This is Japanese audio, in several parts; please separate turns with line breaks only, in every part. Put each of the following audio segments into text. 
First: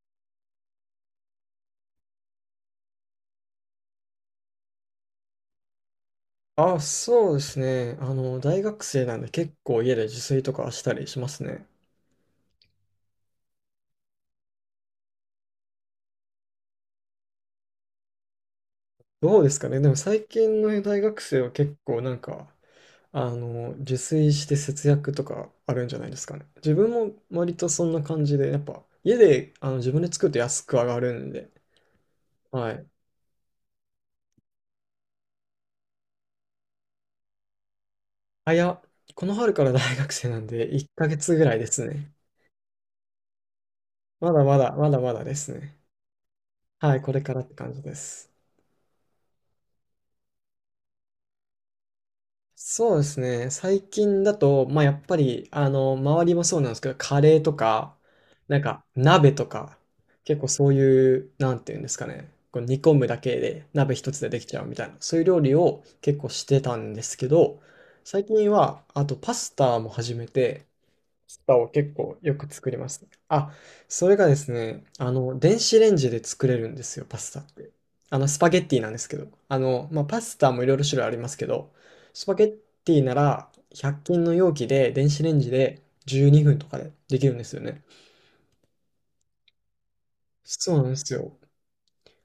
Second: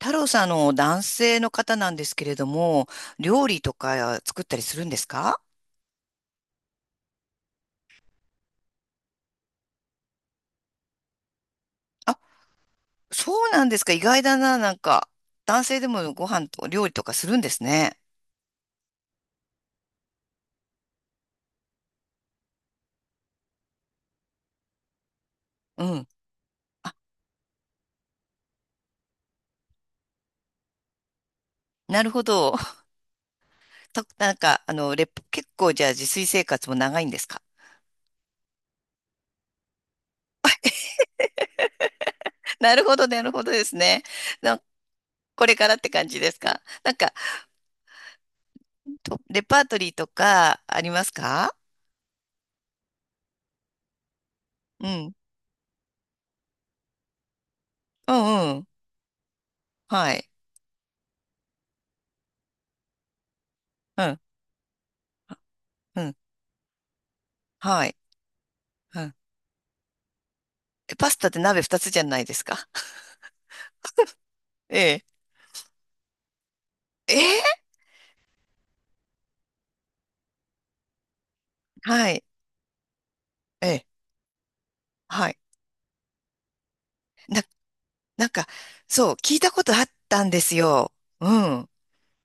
太郎さん、男性の方なんですけれども、料理とか作ったりするんですか？
あ、そうですね。大学生なんで結構家で自炊とかしたりしますね。
あ、そうなんですか。意外だな、なんか。男性でもご飯と料理とかするんですね。
どうですかね。でも最近の大学生は結構なんか、自炊して節約とかあ
う
るんじゃ
ん。
ないですかね。自分も割とそんな感じで、やっぱ家で自分で作ると安く上がるんで。
なるほど。
は い。
なんか、結構じゃあ自炊生活も長いんですか？
あ、いや、この春から大学生なんで1ヶ月ぐらいですね。
なるほど、なるほどですね。
まだま
な、
だ、まだまだで
こ
す
れからっ
ね。
て感じですかなん
はい、こ
か、
れからって感じです。
とレパートリーとかありますか？
そうですね。最近だと、まあ、
う
やっ
ん。
ぱり、周りもそうなんですけど、カレーとか、
うんう
なん
ん。
か、鍋とか、
はい。
結構そういう、なんていうんですかね、こう煮込むだけで、鍋
う
一
ん。
つでできちゃうみたいな、そういう料理を
うん。
結構してたんですけど、
はい。
最近は、
う
あ
ん。
とパスタも始めて、
えパスタって
スパ
鍋
を
二つ
結
じゃな
構
いで
よ
す
く
か。
作りま すね。あ、それがです
え
ね、
え
電子レンジで作れるんですよ、
え
パスタ
ー、
って。スパゲッティなんですけど。まあ、パスタもいろいろ種類ありますけど、
はい。
スパゲッティなら
ええ。
100均の容器で電子
は
レ
い。
ンジで12分とかでできるん
な、
ですよね。
なんか、そう、聞いたことあったんです
そうなん
よ。
です
う
よ。
ん。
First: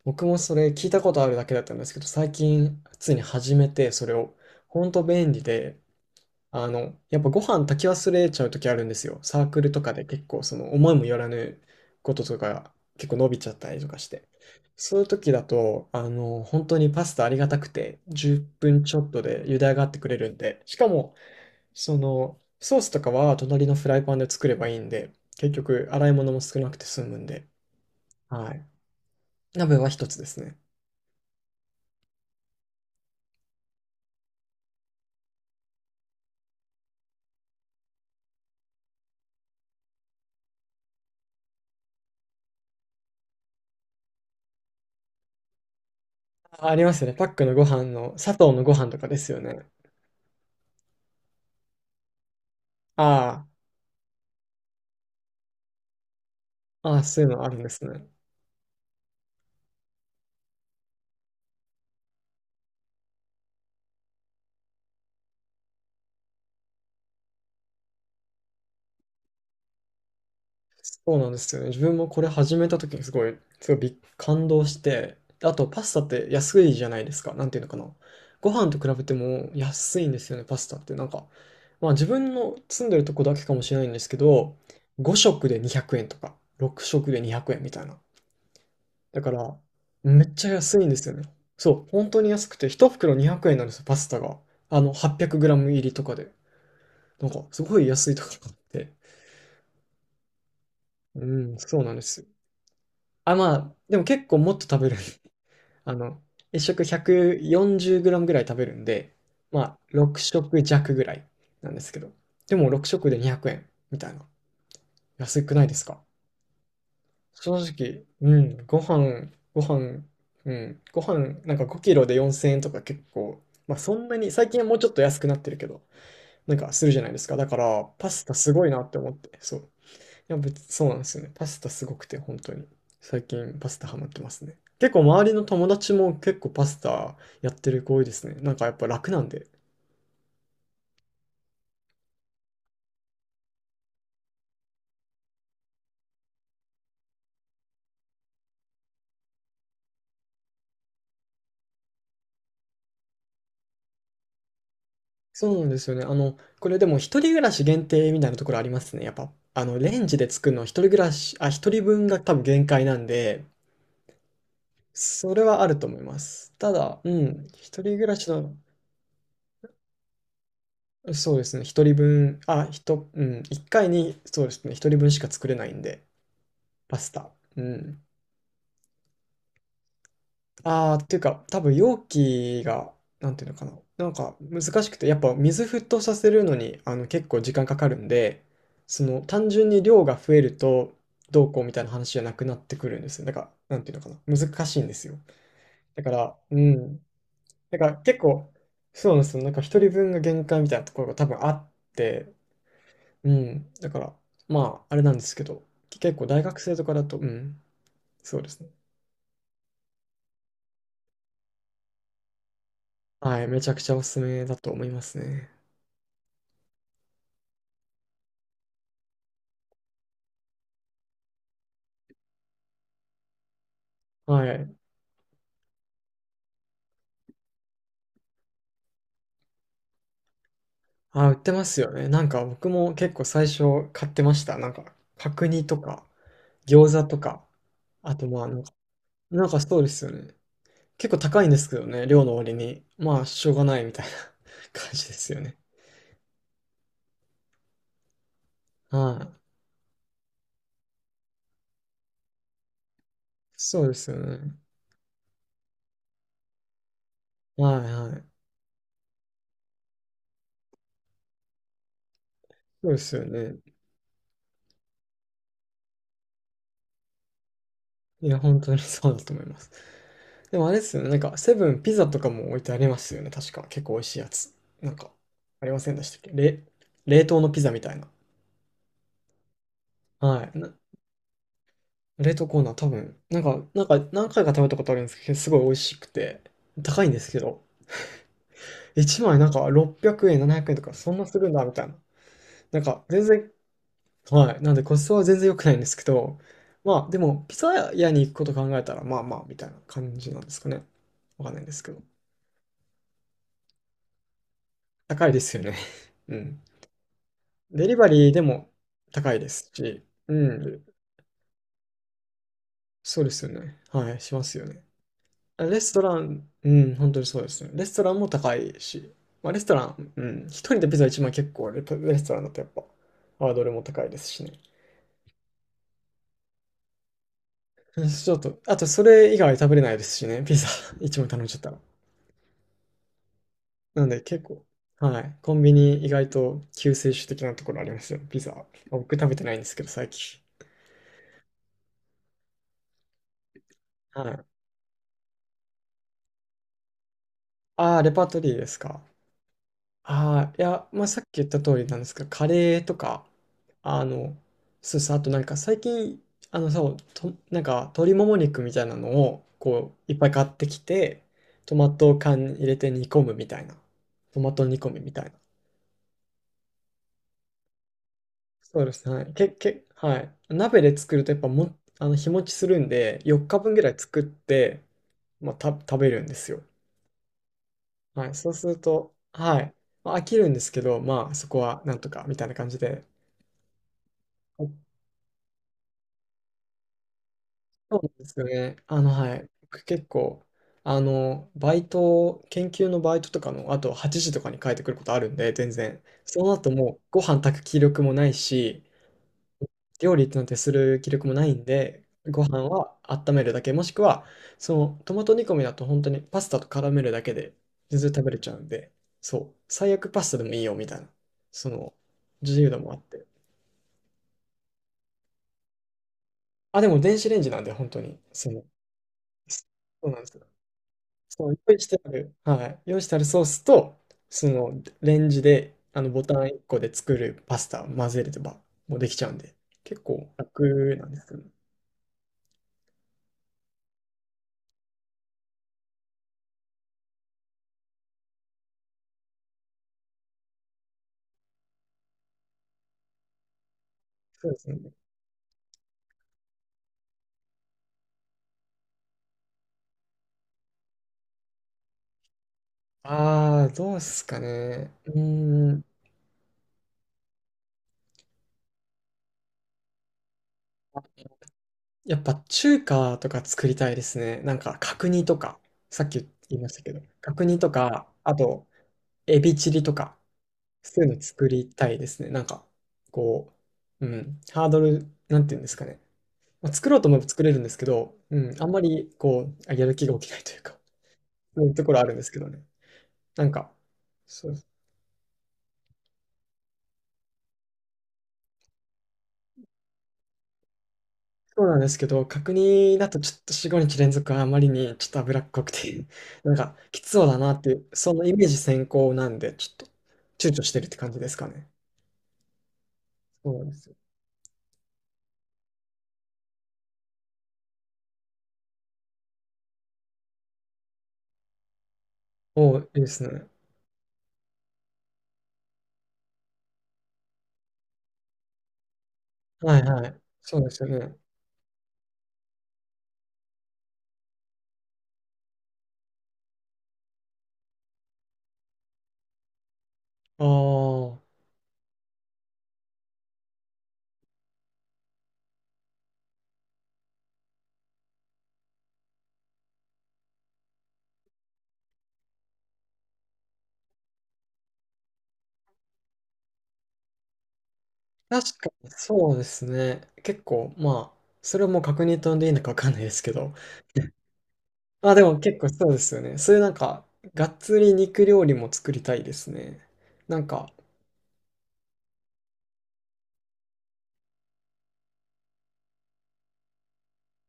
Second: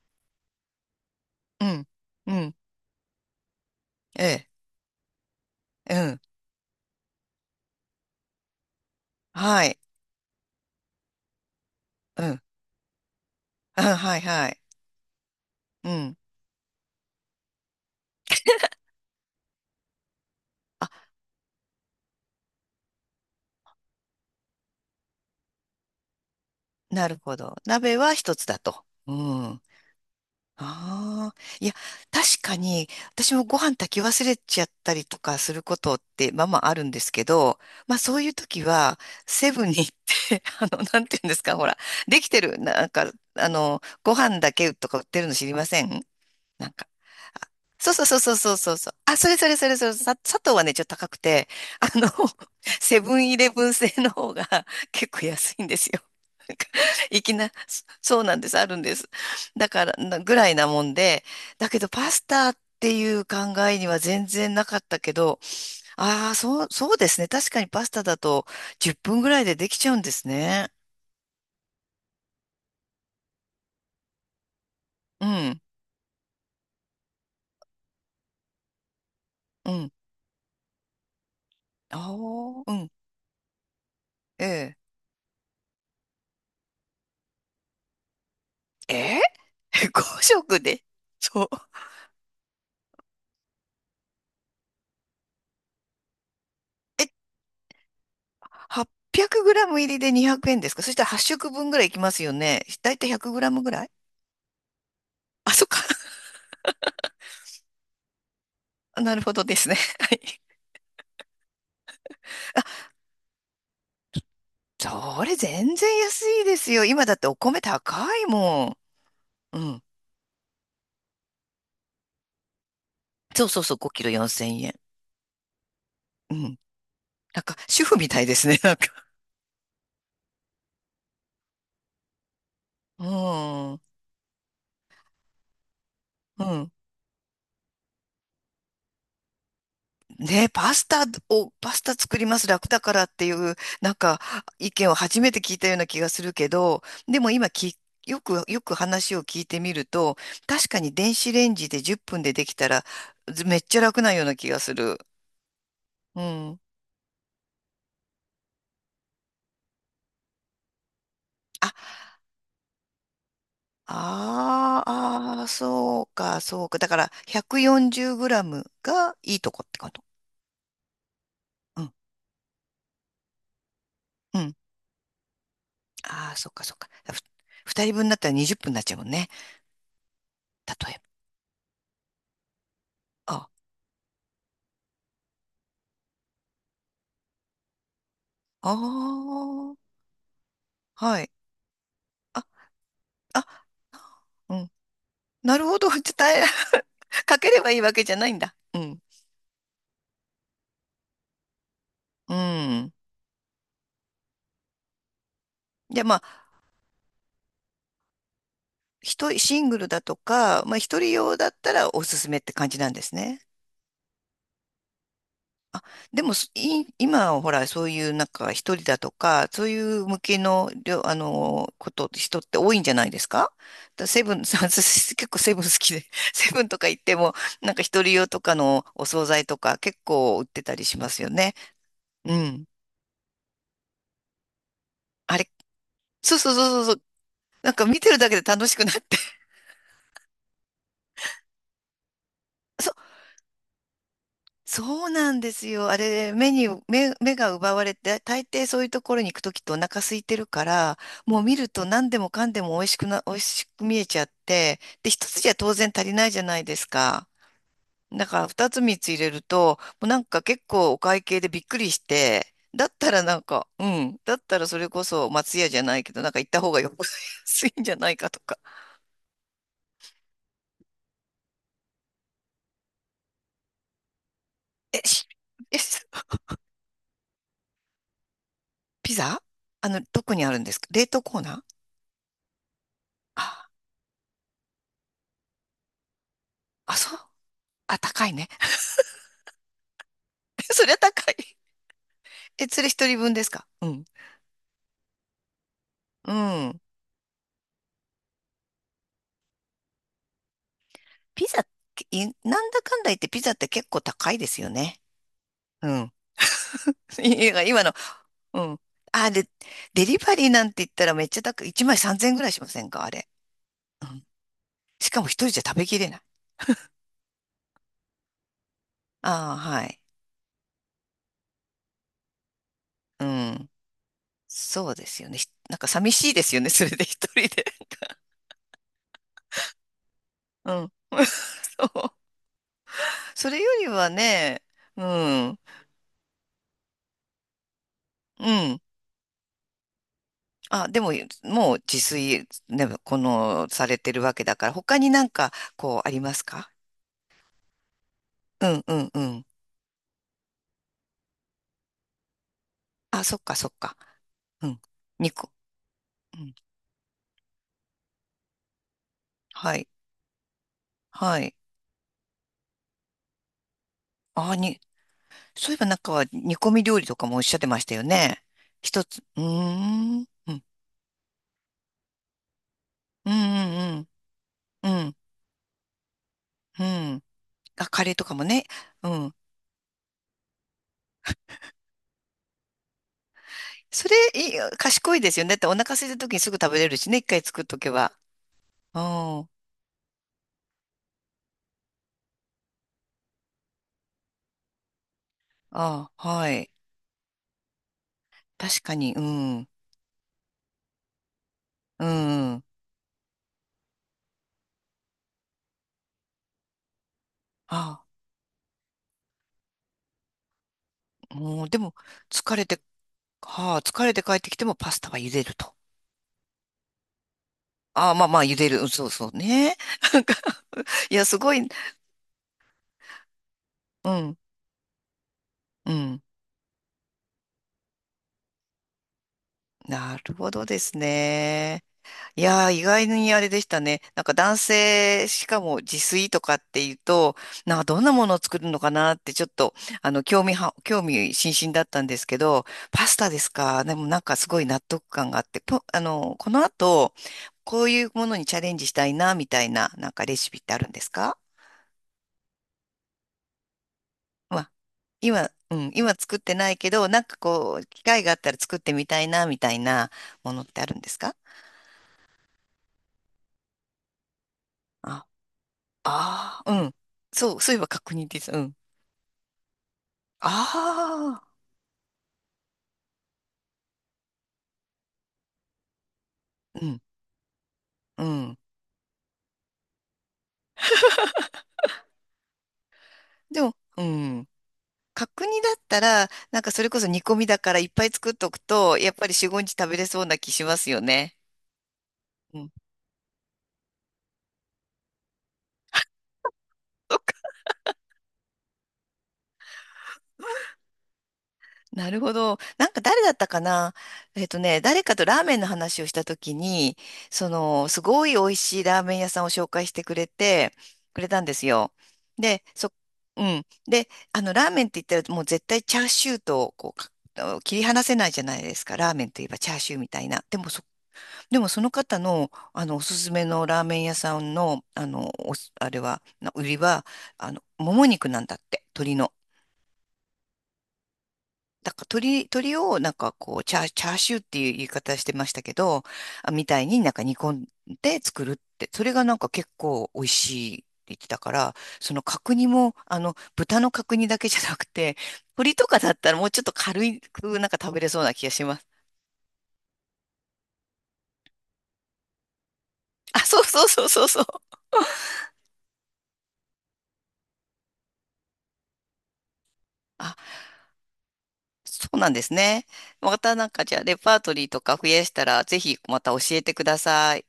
僕もそれ聞いたことあるだけだっ
う
たんで
ん。
すけど、最
うん。
近普通に始めて、それ
え
を、
え。
ほんと便利で、
うん。
やっぱご飯炊き忘れちゃう時あるんですよ。サーク
は
ル
い。
とかで結構その思いもよらぬこと
う
と
ん。
か結構伸びちゃったり
うん、
とかし
はい、
て。
はい。
そういう時だ
う
と、
ん。
本当にパスタありがたくて10分ちょっとで茹で上がってくれるんで、しか
あ、
も、ソースとかは隣のフライパンで作ればいいんで、結局洗い物も少なくて済
なる
むん
ほ
で、
ど。鍋は一つ
は
だ
い。
と。うん。
鍋は一つですね。
ああ、いや、確かに、私もご飯炊き忘れちゃったりとかすることって、まあまああるんですけど、まあそういう時は、セブンに行って、なんていうんですか、ほら、できてる、なんか、ご飯だけとか売ってるの知りません？な
あ、
ん
あり
か
ますよね。パックのご飯
そうそう
の、
そうそ
砂
う
糖
そう
の
そ
ご
うそ
飯
う。
とか
あ、
で
そ
す
れ
よ
それ
ね。
それそれ、砂糖はね、ちょっと高くて、あの、セブンイ
あ
レブン製の方が 結構安いんですよ。なんか
あ、ああ、
い
そういう
き
のあ
な、
るんで
そ
すね。
そうなんです、あるんです。だから、ぐらいなもんで、だけどパスタっていう考えには全然なかったけど、ああ、そう、そうですね。確かにパスタだと10分ぐらいでできちゃうんですね。
そうなんですよね。自分もこれ始めた時にすごい、すごいび感動して、
う
あ
ん、
とパスタって安いじゃないですか。なんていうのかな。ご飯と比べても
うん。
安いんですよね、パスタって。なんか、まあ自
あ
分の
あ、う
住
ん、
んでるとこだけかもしれないんですけ
え
ど、
え。
5食で200円とか、6食で200円みたいな。
ええ
だから、
?5
めっちゃ
食
安
で
いんですよね。
そう。
そう、本当に安くて、1袋200円なんですよ、パスタが。8 0 0ム入りとかで。なんか、すごい安いとかって。
800グラム入りで200円ですか？そしたら8
う
食
ん、
分ぐ
そ
ら
う
いい
なん
き
で
ま
す
す
よ。
よね。だいたい100
あ、
グラ
ま
ムぐ
あ、
らい。
でも結構もっと食べる。
あ、そっか。
あの、1食 140g ぐらい食べるん で、
なるほどで
ま
すね。
あ、
はい。
6食弱ぐらいなんですけど。でも6食で200円みたいな。
それ
安くないで
全
す
然
か？
安いですよ。今だってお
正
米高
直、
い
うん、
も
ご飯、
ん。う
ご
ん。
飯、うん、ご飯、なんか5キロで4000円とか結構、
そうそうそ
ま
う、
あ
5
そ
キ
ん
ロ
なに、
4000
最近はも
円。
うちょっと安くなってるけど、
う
なん
ん。
かするじゃないですか。
なん
だか
か、主
ら、
婦み
パ
た
ス
い
タ
です
す
ね。
ごい
なん
な
か。
って思って、そう。や、別そうなんですよね。パスタすごくて、本当に。
う
最近パス
ん。
タハマってますね。結構周りの友達も結
う
構パ
ん。
スタやってる子多いですね。なんかやっぱ楽なんで。
ね、パスタ作ります楽だからっていう、なんか意見を初めて聞いたような気がするけど、でもよく話を聞いてみると、確かに電子レンジで10分でできたら、ずめっちゃ楽なような気がする。
そうなんですよね。
うん。
これでも一人暮らし限定みたいなところありますね。やっぱ、レンジで作るのは一人暮らし、あ、一
あ、
人分が多分限界なんで、
あ
そ
ーあ
れ
ー、
はあると思い
そう
ま
か、
す。
そう
た
か。だか
だ、う
ら、
ん、一人暮
140
らし
グラ
の、
ムがいいとこってこと。
そうですね、
う
一
ん、
人分、あ、一回に、
う
そうで
ん。
すね、一人分しか作れないんで、
ああ、そっか、そっか。
パスタ。う
二人
ん。
分だったら20分になっちゃうもんね。例
ああ、
え
っていうか、多分容器が、な
ば。
んてい
あ、
うのかな。なんか難しくて、やっぱ水沸騰させるのに、結構時間かかるんで、
あ
単純
あ、
に量が増えると、
はい。
どうこうみたいな話じゃな
あ、
くなってくるんですよ。だか
あ、
ら、なんていうのかな。
う
難
ん。
しいんですよ。
なるほど。
だから、
え、
うん。
かければい
だ
い
か
わ
ら
けじゃ
結
ないん
構、
だ。うん。
そうなんですよ。なんか一人分が限界みたいなところが多分あって、
うん。
うん。だから、まあ、あれなんですけど、
じゃあま
結構大
あ、
学生とかだと、うん。そうですね。
一人、シングルだとか、まあ一人用だったらおすすめって感じなんですね。
はい。めちゃくちゃおすすめだと思いますね。
でも、今ほら、そういうなんか一人だとか、そういう向けの、りょあの、人って多いんじゃないですか？セブン、
はい。
私結構セブン好きで、セブンとか行っても、なんか一人用とかのお惣菜とか結構売ってたりしますよ
あ、売って
ね。
ますよね。なん
う
か
ん。
僕も結構最初買ってました。なんか
あ
角
れ、
煮とか
そうそうそうそ
餃
うそう、
子とか、
なんか見て
あ
る
と
だけで
まあなん
楽
か、
しくなって。
なんかそうですよね。結構高いんですけどね、量の割 に。
そ、
まあしょうがないみたいな 感
そ
じ
う
で
な
す
ん
よ
で
ね。
すよ。あれ、目に、目、目が奪われて、大抵そういうとこ
は
ろに行
い。
くときってお腹空いてるから、もう見ると何でもかんでも美味し
そ
く
うで
見え
すよ
ちゃっ
ね。
て、で、一つじゃ当然足りないじゃないですか。
はいは
だ
い。
から二つ三つ入れると、もうなんか結構お会計でびっくりして、だっ
そうで
た
す
ら
よ
なん
ね。
か、うん、だったらそれこそ松屋じゃないけど、なんか行った方がよく 安いんじゃない
い
かと
や、
か。
本当にそうだと思います。でもあれですよね。なんかセブンピザとかも置いてありますよね。確か結構美味しいやつ。なん
え、
か
し
あり
え、
ませんでしたっけれ冷凍のピザみたいな。
ピザどこに
は
あ
い。
るんで
な
すか冷凍コーナー？
冷凍コーナー多分、なんか、
あ、
なんか何回か食べたことあるんですけど、すごい美味しくて、
あ、
高いん
そう。
ですけど、
あ、高いね。
1枚なんか600円、700円と
そり
か、
ゃ
そんな
高い。
するんだ、みたいな。
え、
な
そ
ん
れ
か、
一人
全
分です
然、
か？うん。
はい。なんでコストは全然良くないんですけ
う
ど、
ん。
まあ、でも、ピザ屋に行くこと考えたら、まあまあ、みたいな感じなんですかね。わ
ピ
かんない
ザ、
んですけど。
なんだかんだ言ってピザって結構高いですよね。
高いですよね。
うん。
うん。
いや
デリバリーで
う
も
ん。あ、
高い
で、
ですし、
デリバ
う
リーなん
ん。
て言ったらめっちゃ高い。1枚3000円ぐらいしませんか？あ
そう
れ。
ですよね。
う
はい。
ん。
しますよね。
しかも一人じゃ食
レ
べ
ス
き
ト
れ
ラ
ない。
ン、うん、本当にそうですね。レストランも高いし、ま
あ
あ、
あ、
レストラ
はい。
ン、うん、一人でピザ1万結構レストランだとやっぱ、
う
ハード
ん。
ルも高いですしね。
そうですよね。なんか寂しいですよね。それで一人で。
うんちょっと、あとそれ以外食べれないですしね、ピザ
うん。
1万 頼んじゃったら。
そう。それより
な
は
んで結
ね、
構、
う
はい、コ
ん。
ンビニ意外と救世主的なところありますよ、ピ
う
ザ。
ん。
僕食べてないんですけど、最近。
あ、でも、もう自炊、ね、この、されてる
は
わけ
い。
だから、他になんか、こう、ありますか？
ああ、レパートリー
う
です
んう
か。
んうん。
ああ、いや、まあ、さっき言った通りなんですけど、カレーと
あ、
か、
そっかそっか。
あの、
うん。
そうです。あと
煮
なん
こ、
か最近、
うん。
そう、と、なんか鶏もも肉みたいなのを、
はい。
いっぱい買ってきて、
はい。
トマト缶に入れて煮込むみたいな。トマ
あ、
ト煮込みみたいな。
そういえばなんか、煮込み料理とかもおっしゃってましたよね。
そうで
一
すね。は
つ、
い。
うー
は
ん。
い。
うん。
鍋で作るとやっぱも、日持ちするんで、
うん
4日分ぐらい
うん
作って、
うん。うん。
まあ、食べるんですよ。
うん、あ、カレーと
は
か
い。
も
そう
ね。
する
う
と、
ん。
はい。まあ、飽きるんですけど、まあ、そこはなんとか、みたいな感じで。
それ、いい賢いですよね。だってお腹空いた時にすぐ食べれるしね。一回作っとけ
そうなん
ば。
ですよね。
う
は
ん。
い。僕結構、バイト、研究のバイトとかの、あと8時とかに帰ってくることあるんで、全然。
あ、
そ
は
の後
い。
もう、ご飯炊く気力もない
確
し、
かに、うん。
料理なんてする気力もないん
う
で、ご
ん。
飯は温めるだけ、もしくは、トマト煮込みだと本当にパスタと絡めるだけで、全
あ
然食べれちゃうんで、そう、最悪パスタでもいいよ、みたいな、
あ、もう、
そ
でも、
の、
疲
自
れ
由度
て、
もあって。
はあ、疲れて帰ってきてもパスタは茹でると。
あ、でも電子レンジなんで、本当
ああ、
に、
まあまあ、茹でる。うん、そうそう
そ
ね。
うな
な
ん
ん
で
か
す。
いや、す
そ
ご
う、
い、
用意してある、はい、用意してあるソースと、
うん、
そのレンジで
う
あの
ん。
ボタン1個で作るパスタを混ぜればもうできちゃうんで、結
な
構
るほどで
楽
す
なんですけど、
ね。いやー、意外にあれでしたね。なんか男性、しかも自炊とかっていうと、なんかどんなものを作るのかなってちょっと、興味津々だったんですけど、パスタですか。でもなんかす
そうで
ごい
す
納
ね。
得感があって、ぽあの、この後、こういうものにチャレンジしたいな、みたいな、なんかレシピってあるんですか？
ああ、どうですか
まあ、
ね。う
今、
ー
う
ん。
ん、今作ってないけど、なんかこう、機会があったら作ってみたいな、みたいなものってあるんですか？
やっぱ中華とか作りたいですね。なんか角
あ、
煮とか、さっき言い
あ
ま
あ、
した
う
け
ん。
ど、角
そ
煮
う、
と
そういえば
か、
確認
あ
です。う
と、
ん。
エビチリとか、そういうの
あ
作
あ、
りたいですね。なんか、こハードル、なんていうんですかね。まあ、
う
作ろう
ん、
と思えば作れるんですけど、
う
う
ん。
ん、あんまりこう、あやる気が起きないというか、そういうところあるんですけどね。なん
で
か、
も、うん。
そう、そ
角煮だったら、なんかそれこそ煮込みだからいっぱい作っとくと、やっぱり4、5日食べれそうな気しますよね。
うなんですけど、角
うん。
煮だとちょっと4、5日連続はあまりにちょっと脂っこくて、なんかきつ
そっ
そう
か。
だなっていう、そのイメージ先行なんで、ちょっと躊躇してるって感じですかね。
なるほど。なんか誰だった
そう
か
なんです
な？
よ。
誰かとラーメンの話をしたときに、その、すごい美味しいラーメン屋さんを紹介してくれて、くれたんですよ。で、
おーいいです
う
ね。
ん。で、ラーメンって言ったらもう絶対チャーシューと、こう、切り離せないじゃないですか。ラーメンといえばチャ
は
ー
い
シュー
は
みた
い。
いな。で
そう
も
ですよね。
でもその方の、あのおすすめのラーメン屋さんの、あのおすあれはな売りはあのもも肉なんだって鶏の。
ああ、
だから鶏をなんかこうチャーシューっていう言い方してましたけど、あ、みたいになんか煮込んで作るってそれがなんか結構美味しいって言ってたから、その角煮もあの豚の角煮だけじゃなくて、鶏とかだったらもうちょっと軽くなんか食べれそうな気が
確
し
か
ます。
にそうですね。結構、まあ、それはもう確認とんでいいのかわかんないですけ
あ、
ど、
そうそうそうそうそう。
あ、でも結構そうですよね。そういうなんか、がっつり肉料理も作りたいですね。
あ、
なんか、
そうなんですね。またなんかじゃあレパートリーとか増やしたら、ぜひまた教えてください。